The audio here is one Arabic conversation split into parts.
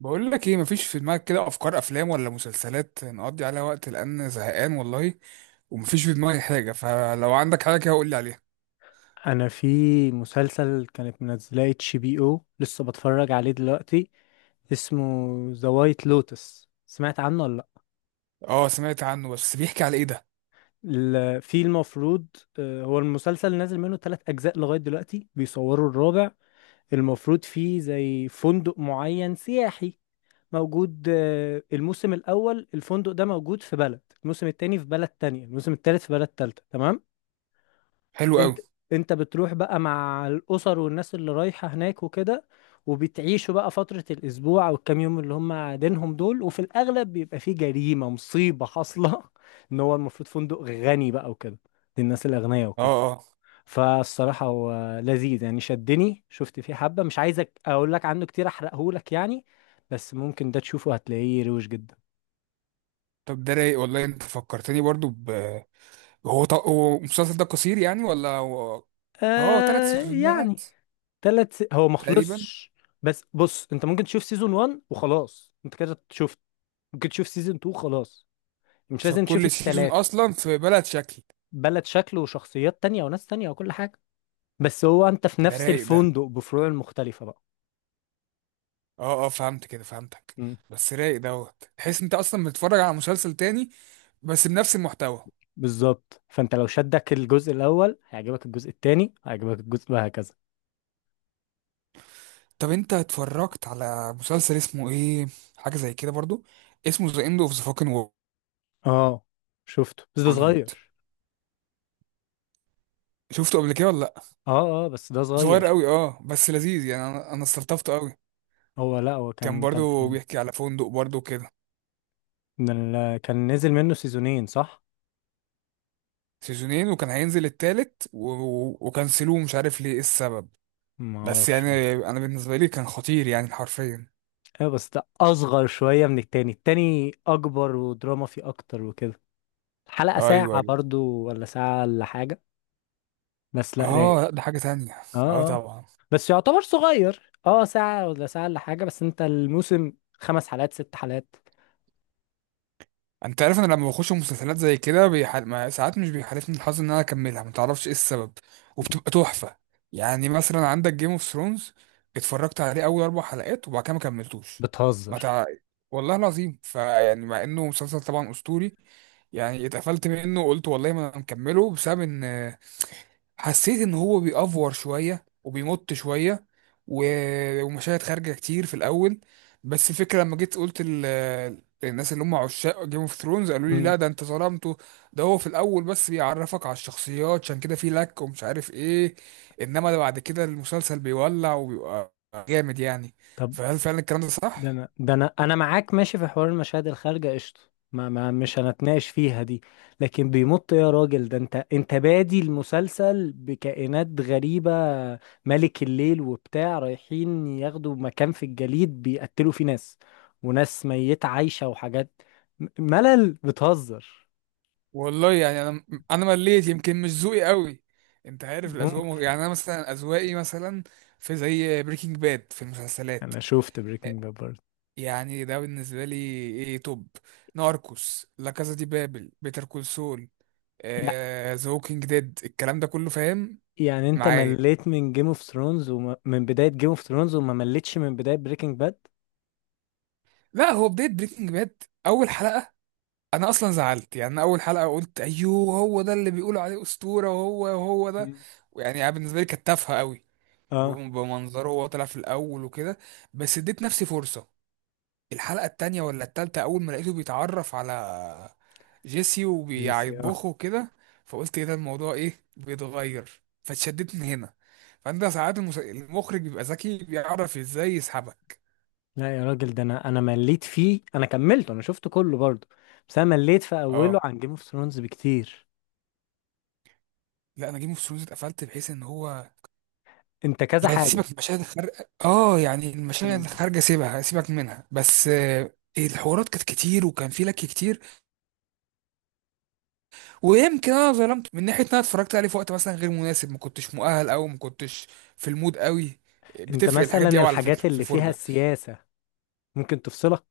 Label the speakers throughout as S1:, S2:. S1: بقول لك ايه، مفيش في دماغك كده افكار افلام ولا مسلسلات نقضي عليها وقت لان زهقان والله. ومفيش في دماغي حاجه، فلو عندك حاجه كده قول لي عليها.
S2: انا في مسلسل كانت منزلاه اتش بي او لسه بتفرج عليه دلوقتي. اسمه ذا وايت لوتس، سمعت عنه ولا لا؟
S1: اه، سمعت عنه بس بيحكي على ايه ده؟
S2: في المفروض، هو المسلسل نازل منه ثلاث اجزاء لغايه دلوقتي، بيصوروا الرابع. المفروض فيه زي فندق معين سياحي موجود. الموسم الاول الفندق ده موجود في بلد، الموسم التاني في بلد تانية، الموسم التالت في بلد تالتة، تمام؟
S1: حلو قوي.
S2: انت انت بتروح بقى مع الاسر والناس اللي رايحة هناك وكده، وبتعيشوا بقى فترة الأسبوع أو الكام يوم اللي هم قاعدينهم دول، وفي الأغلب بيبقى فيه جريمة مصيبة حاصلة إن هو المفروض فندق غني بقى وكده، للناس الأغنياء
S1: اه،
S2: وكده.
S1: اه.
S2: فالصراحة هو لذيذ يعني، شدني، شفت فيه حبة. مش عايزك أقول لك عنه كتير، أحرقهولك يعني. بس ممكن ده تشوفه هتلاقيه روش جدا.
S1: طب ده رايق والله. انت فكرتني برضو ب... هو المسلسل ده قصير يعني ولا هو؟ اه، ثلاث
S2: آه يعني.
S1: سيزونات
S2: هو ما
S1: تقريبا.
S2: خلصش. بس بص، انت ممكن تشوف سيزون 1 وخلاص، انت كده شفت. ممكن تشوف سيزون 2 خلاص، مش
S1: عشان
S2: لازم تشوف
S1: كل سيزون
S2: التلاتة.
S1: اصلا في بلد شكل.
S2: بلد شكل وشخصيات تانية وناس تانية وكل حاجة، بس هو انت في
S1: ده
S2: نفس
S1: رايق ده.
S2: الفندق بفروع مختلفة بقى.
S1: اه، اه، فهمت كده، فهمتك.
S2: مم.
S1: بس رايق دوت، تحس انت اصلا بتتفرج على مسلسل تاني بس بنفس المحتوى.
S2: بالظبط، فانت لو شدك الجزء الاول هيعجبك الجزء التاني، هيعجبك الجزء وهكذا.
S1: طب انت اتفرجت على مسلسل اسمه ايه، حاجه زي كده برضو، اسمه ذا اند اوف ذا فاكن
S2: اه، شفته بس ده
S1: وورلد؟
S2: صغير.
S1: شفته قبل كده ولا لا؟
S2: اه اه، بس ده
S1: صغير
S2: صغير.
S1: قوي، اه، بس لذيذ يعني. انا استلطفته قوي.
S2: هو لا، هو
S1: كان
S2: كان كان
S1: برضو
S2: كان
S1: بيحكي على فندق برضو كده.
S2: كان نزل منه سيزونين صح.
S1: سيزونين، وكان هينزل التالت و... و- وكنسلوه، مش عارف ليه ايه السبب.
S2: ما
S1: بس
S2: اعرفش،
S1: يعني،
S2: مش.
S1: انا بالنسبه لي كان خطير يعني حرفيا.
S2: ايوه بس ده اصغر شويه من التاني، التاني اكبر ودراما فيه اكتر وكده. الحلقه ساعه
S1: ايوه، ايوه.
S2: برضو ولا ساعه ولا حاجه؟ بس لا،
S1: اه،
S2: رايق.
S1: لا ده حاجه تانية.
S2: اه
S1: اه،
S2: اه.
S1: طبعا.
S2: بس يعتبر صغير، اه، ساعه ولا ساعه ولا حاجه، بس انت الموسم خمس حلقات ست حلقات.
S1: انت عارف انا لما بخش مسلسلات زي كده بيحل... ما- ساعات مش بيحالفني الحظ ان انا اكملها، ما تعرفش ايه السبب. وبتبقى تحفه. يعني مثلا عندك جيم اوف ثرونز، اتفرجت عليه اول 4 حلقات وبعد كده ما كملتوش. ما
S2: بتهزر.
S1: تع... والله العظيم. فيعني مع انه مسلسل طبعا اسطوري، يعني اتقفلت منه وقلت والله ما انا مكمله، بسبب ان حسيت ان هو بيأفور شويه وبيمط شويه و... ومشاهد خارجه كتير في الاول. بس الفكره لما جيت قلت الناس اللي هم عشاق جيم اوف ثرونز قالوا لي
S2: امم.
S1: لا ده انت ظلمته. ده هو في الاول بس بيعرفك على الشخصيات عشان كده في لك ومش عارف ايه. انما ده بعد كده المسلسل بيولع وبيبقى جامد يعني.
S2: طب
S1: فهل فعلا الكلام ده
S2: ده
S1: صح؟
S2: انا ده انا انا معاك ماشي في حوار المشاهد الخارجه قشطه، ما مش هنتناقش فيها دي. لكن بيمط يا راجل! ده انت بادي المسلسل بكائنات غريبه، ملك الليل وبتاع، رايحين ياخدوا مكان في الجليد بيقتلوا فيه ناس، وناس ميته عايشه وحاجات. ملل، بتهزر.
S1: والله يعني انا مليت، يمكن مش ذوقي قوي. انت عارف الاذواق
S2: ممكن.
S1: يعني انا مثلا، اذواقي مثلا، في زي بريكنج باد في المسلسلات.
S2: انا شفت بريكنج باد برضه.
S1: يعني ده بالنسبه لي ايه، توب. ناركوس، لا كازا دي بابل، بيتر كول سول،
S2: يع-
S1: ذا ووكينج ديد، الكلام ده كله، فاهم
S2: يعني انت
S1: معايا؟
S2: مليت من جيم اوف ثرونز ومن بدايه جيم اوف ثرونز، وما مليتش من بدايه بريكنج باد؟
S1: لا، هو بدايه بريكنج باد اول حلقه. انا اصلا زعلت يعني. أنا اول حلقه قلت ايوه، هو ده اللي بيقولوا عليه اسطوره؟ وهو ده. يعني بالنسبه لي كانت تافهه قوي،
S2: اه،
S1: وبمنظره وهو طلع في الاول وكده. بس اديت نفسي فرصه. الحلقه التانية ولا التالتة، اول ما لقيته بيتعرف على جيسي
S2: جي سي، اه.
S1: وبيطبخه وكده، فقلت ايه ده، الموضوع ايه بيتغير، فاتشددت من هنا. فانت ساعات المخرج بيبقى ذكي، بيعرف ازاي يسحبك.
S2: لا يا راجل، ده انا مليت فيه، انا كملته، انا شفته كله برضه. بس انا مليت في اوله
S1: اه،
S2: عن جيم اوف ثرونز بكتير.
S1: لا، انا جيم اوف ثرونز اتقفلت بحيث ان هو،
S2: انت كذا
S1: يعني
S2: حاجه.
S1: سيبك من المشاهد الخارجه، اه يعني المشاهد
S2: مم.
S1: الخارجه سيبها، سيبك منها، بس الحوارات كانت كتير وكان في لك كتير. ويمكن انا ظلمت من ناحيه ان انا اتفرجت عليه في وقت مثلا غير مناسب، ما كنتش مؤهل او ما كنتش في المود قوي.
S2: انت
S1: بتفرق
S2: مثلا
S1: الحاجات دي قوي على
S2: الحاجات
S1: فكره في
S2: اللي فيها
S1: الفرجه.
S2: السياسه ممكن تفصلك.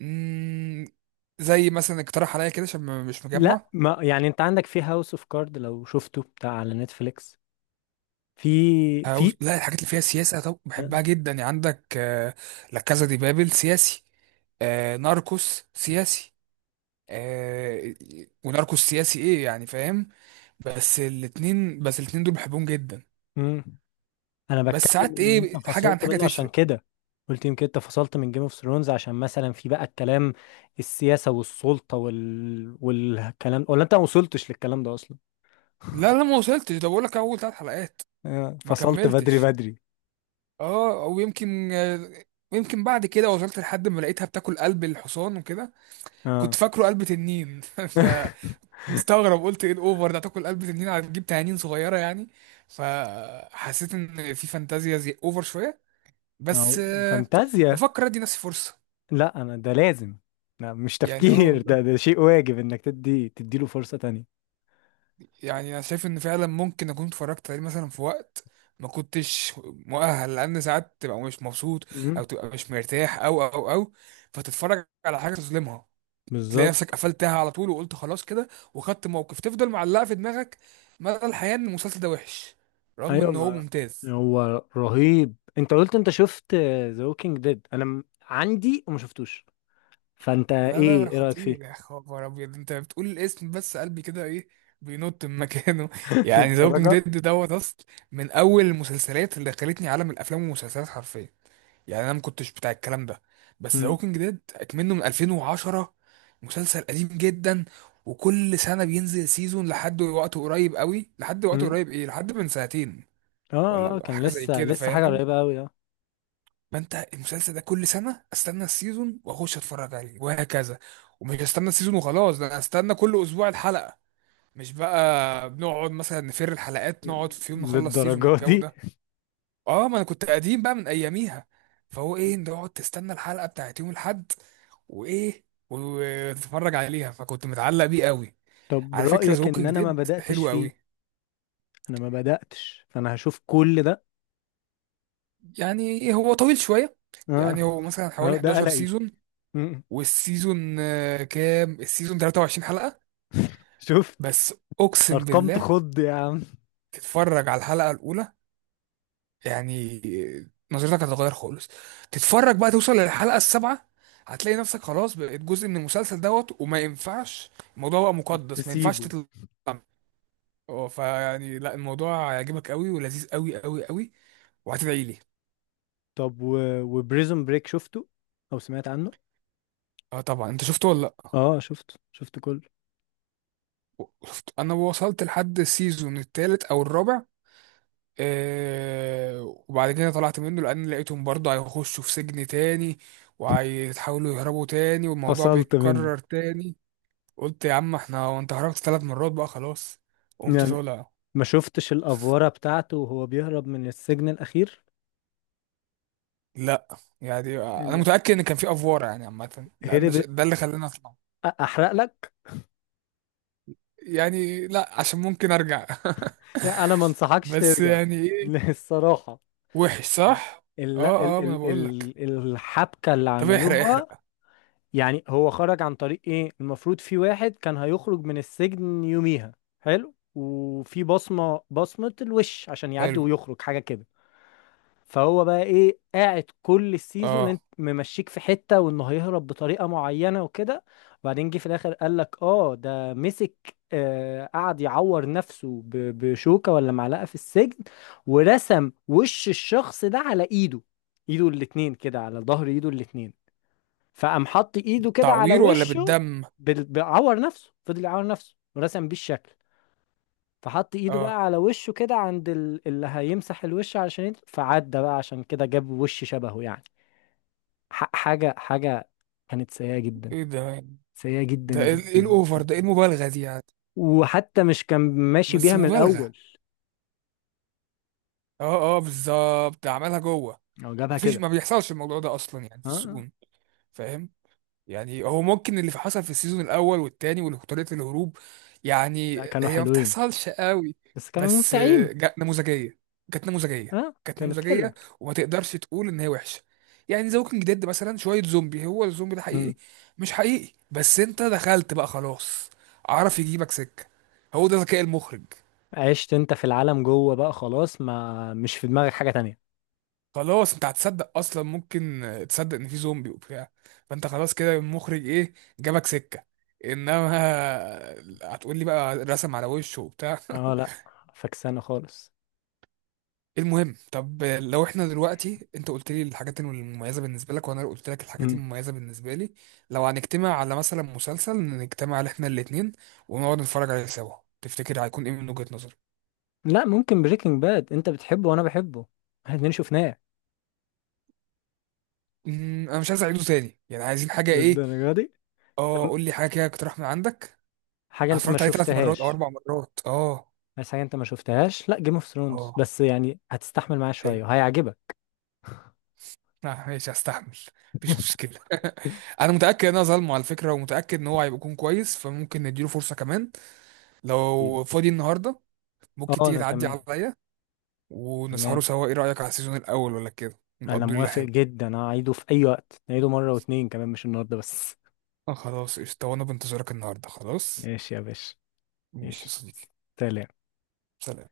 S1: امم زي مثلا اقترح عليا كده عشان مش
S2: لا،
S1: مجمع.
S2: ما يعني انت عندك في هاوس اوف كارد، لو شفته بتاع على نتفليكس، في، في.
S1: هاوس، لا، الحاجات اللي فيها سياسه طب بحبها جدا يعني. عندك لا كازا دي بابل سياسي، ناركوس سياسي، آه، وناركوس سياسي ايه يعني، فاهم. بس الاتنين دول بحبهم جدا.
S2: مم. انا
S1: بس
S2: بتكلم
S1: ساعات
S2: ان
S1: ايه،
S2: انت
S1: حاجه عن
S2: فصلت
S1: حاجه
S2: منه عشان
S1: تفرق.
S2: كده. قلت يمكن انت فصلت من جيم اوف ثرونز عشان مثلا في بقى الكلام السياسة والسلطة والكلام، ولا انت ما وصلتش للكلام ده اصلا؟
S1: لا، لا، ما وصلتش، ده بقول لك اول 3 حلقات. ما
S2: فصلت بدري
S1: كملتش.
S2: بدري.
S1: اه، او يمكن، يمكن بعد كده وصلت لحد ما لقيتها بتاكل قلب الحصان وكده. كنت
S2: اه.
S1: فاكره قلب تنين. فمستغرب قلت ايه الاوفر ده، تاكل قلب تنين هتجيب تنانين صغيره يعني؟ فحسيت ان في فانتازيا زي اوفر شويه.
S2: ما
S1: بس
S2: هو فانتازيا.
S1: بفكر ادي نفسي فرصه.
S2: لا انا ده لازم. لا مش
S1: يعني، اه
S2: تفكير
S1: والله.
S2: ده شيء واجب انك تديله فرصة تانية.
S1: يعني انا شايف ان فعلا ممكن اكون اتفرجت عليه مثلا في وقت ما كنتش مؤهل، لان ساعات تبقى مش مبسوط
S2: امم.
S1: او تبقى مش مرتاح، او فتتفرج على حاجه تظلمها. تلاقي نفسك
S2: بالظبط.
S1: قفلتها على طول وقلت خلاص كده، وخدت موقف تفضل معلقه في دماغك مدى الحياه ان المسلسل ده وحش، رغم
S2: ايوه.
S1: ان هو
S2: ما
S1: ممتاز.
S2: هو رهيب. انت قلت انت شفت ذا ووكينج ديد، انا عندي وما شفتوش، فانت
S1: لا، لا،
S2: ايه
S1: لا،
S2: ايه رايك فيه؟
S1: خطير، يا خبر ابيض، انت بتقول الاسم بس قلبي كده ايه، بينط من مكانه. يعني ذا ووكينج
S2: للدرجة.
S1: ديد دوت اصل، من اول المسلسلات اللي دخلتني عالم الافلام والمسلسلات حرفيا. يعني انا ما كنتش بتاع الكلام ده، بس ذا
S2: امم.
S1: ووكينج ديد اكمنه من 2010، مسلسل قديم جدا. وكل سنه بينزل سيزون لحد وقت قريب قوي، لحد وقت
S2: امم.
S1: قريب ايه، لحد من سنتين،
S2: اه
S1: ولا
S2: اه، كان
S1: حاجه زي
S2: لسه
S1: كده،
S2: لسه حاجه
S1: فاهم.
S2: قريبه قوي، اه.
S1: فانت المسلسل ده كل سنه استنى السيزون واخش اتفرج عليه وهكذا. ومش استنى السيزون وخلاص، ده انا استنى كل اسبوع الحلقه. مش بقى بنقعد مثلا نفر الحلقات، نقعد في يوم نخلص سيزون
S2: للدرجة
S1: والجو
S2: دي.
S1: ده. اه، ما انا كنت قديم بقى من اياميها. فهو ايه، نقعد تستنى الحلقه بتاعت يوم الاحد وايه وتتفرج عليها. فكنت متعلق بيه قوي.
S2: طب
S1: على فكره، ذا
S2: رايك ان
S1: ووكينج
S2: انا ما
S1: ديد
S2: بداتش
S1: حلو
S2: فيه؟
S1: قوي.
S2: انا ما بداتش، فانا هشوف كل ده.
S1: يعني هو طويل شويه.
S2: اه
S1: يعني هو مثلا
S2: اه،
S1: حوالي
S2: ده
S1: 11
S2: قلقي.
S1: سيزون.
S2: امم.
S1: والسيزون كام، السيزون 23 حلقه.
S2: شفت.
S1: بس اقسم
S2: ارقام
S1: بالله،
S2: تخض يا عم.
S1: تتفرج على الحلقه الاولى، يعني نظرتك هتتغير خالص. تتفرج بقى، توصل للحلقة السابعة، هتلاقي نفسك خلاص بقيت جزء من المسلسل دوت، وما ينفعش الموضوع بقى مقدس، ما ينفعش
S2: تسيبه.
S1: تطلع منه. اه، فيعني لا الموضوع هيعجبك قوي، ولذيذ قوي قوي قوي. وهتدعي لي.
S2: طب وبريزون بريك شفته او سمعت عنه؟
S1: اه، طبعا. انت شفته ولا لا؟
S2: اه شفته، شفته كله.
S1: شفت، انا وصلت لحد السيزون الثالث او الرابع، آه وبعد كده طلعت منه لان لقيتهم برضه هيخشوا في سجن تاني، وهيتحاولوا يهربوا تاني والموضوع
S2: فصلت منه.
S1: بيتكرر تاني. قلت يا عم احنا، وانت خرجت 3 مرات بقى خلاص، قمت
S2: يعني
S1: طالع.
S2: ما شفتش الافوره بتاعته وهو بيهرب من السجن الاخير؟
S1: لا، يعني انا متاكد ان كان في افوار يعني عامه، لان
S2: هرب؟
S1: ده اللي خلاني اطلع.
S2: احرق لك.
S1: يعني لا، عشان ممكن ارجع.
S2: يعني انا ما انصحكش
S1: بس
S2: ترجع.
S1: يعني ايه.
S2: الصراحه.
S1: وحش، صح؟
S2: ال...
S1: اه،
S2: ال...
S1: اه، ما انا
S2: ال...
S1: بقول لك.
S2: ال... الحبكه اللي
S1: طب احرق،
S2: عملوها.
S1: احرق.
S2: يعني هو خرج عن طريق ايه؟ المفروض في واحد كان هيخرج من السجن يوميها، حلو، وفي بصمه الوش عشان يعدي
S1: حلو،
S2: ويخرج، حاجه كده. فهو بقى ايه، قاعد كل السيزون
S1: اه.
S2: انت ممشيك في حتة وانه هيهرب بطريقة معينة وكده، وبعدين جه في الاخر قال لك اه ده مسك، آه، قعد يعور نفسه بشوكة ولا معلقة في السجن، ورسم وش الشخص ده على ايده، ايده الاتنين كده، على ظهر ايده الاتنين، فقام حط ايده كده على
S1: تعوير ولا
S2: وشه.
S1: بالدم؟
S2: بيعور نفسه، فضل يعور نفسه ورسم بيه الشكل، فحط ايده
S1: اه،
S2: بقى على وشه كده عند اللي هيمسح الوش علشان فعدى بقى، عشان كده جاب وش شبهه يعني. حاجة كانت سيئة جدا،
S1: ايه ده؟
S2: سيئة جدا
S1: ده ايه،
S2: جدا
S1: ايه الاوفر ده، ايه
S2: جدا.
S1: المبالغه دي يعني؟
S2: وحتى مش كان ماشي
S1: بس
S2: بيها من
S1: مبالغه.
S2: الأول،
S1: اه، اه، بالظبط ده عملها جوه.
S2: هو جابها
S1: مفيش،
S2: كده.
S1: ما بيحصلش الموضوع ده اصلا يعني في
S2: اه آه.
S1: السجون. فاهم. يعني هو ممكن اللي حصل في السيزون الاول والتاني وطريقه الهروب، يعني
S2: لا، كانوا
S1: هي ما
S2: حلوين،
S1: بتحصلش قوي.
S2: بس كانوا
S1: بس
S2: ممتعين.
S1: نموذجيه، كانت نموذجيه،
S2: اه
S1: كانت
S2: كانت حلوة.
S1: نموذجيه. وما تقدرش تقول ان هي وحشه. يعني ذا ووكينج ديد مثلا شويه زومبي، هو الزومبي ده
S2: مم.
S1: حقيقي مش حقيقي، بس انت دخلت بقى خلاص، عرف يجيبك سكه، هو ده ذكاء المخرج.
S2: عشت انت في العالم جوه بقى خلاص، ما مش في دماغك حاجة تانية.
S1: خلاص انت هتصدق اصلا، ممكن تصدق ان في زومبي وبتاع. فانت خلاص كده المخرج ايه، جابك سكة. انما هتقول لي بقى رسم على وشه وبتاع؟
S2: اه لا، فكسانة خالص.
S1: المهم، طب لو احنا دلوقتي، انت قلت لي الحاجات المميزة بالنسبة لك وانا قلت لك الحاجات
S2: مم.
S1: المميزة بالنسبة لي، لو هنجتمع على مثلا مسلسل نجتمع على احنا الاتنين، ونقعد نتفرج عليه سوا، تفتكر هيكون ايه من وجهة نظرك؟
S2: لا ممكن بريكنج باد، انت بتحبه وانا بحبه، احنا الاتنين شفناه.
S1: انا مش عايز اعيده تاني يعني، عايزين حاجة ايه.
S2: للدرجة دي.
S1: اه،
S2: طب
S1: قول لي حاجة كده، اقترح من عندك.
S2: حاجة انت ما
S1: اتفرجت عليه ثلاث مرات او
S2: شفتهاش،
S1: اربع مرات اه.
S2: بس حاجة انت ما شفتهاش لا جيم اوف ثرونز،
S1: اه،
S2: بس يعني هتستحمل معايا
S1: حلو.
S2: شوية وهيعجبك.
S1: لا، ماشي، هستحمل، مفيش مشكله. انا متاكد ان انا ظلمه على فكره، ومتاكد ان هو هيبقى يكون كويس، فممكن نديله فرصه كمان.
S2: أكيد.
S1: لو فاضي النهارده ممكن
S2: اه
S1: تيجي
S2: انا
S1: تعدي
S2: تمام.
S1: عليا
S2: تمام،
S1: ونسهروا سوا. ايه رايك، على السيزون الاول ولا كده،
S2: انا
S1: نقضي ليله
S2: موافق
S1: حلوه.
S2: جدا، هعيده في اي وقت، نعيده مرة واتنين كمان، مش النهاردة بس.
S1: خلاص قشطه، وانا بنتظرك النهارده. خلاص.
S2: ماشي يا باشا.
S1: ماشي يا
S2: ماشي.
S1: صديقي.
S2: سلام.
S1: سلام.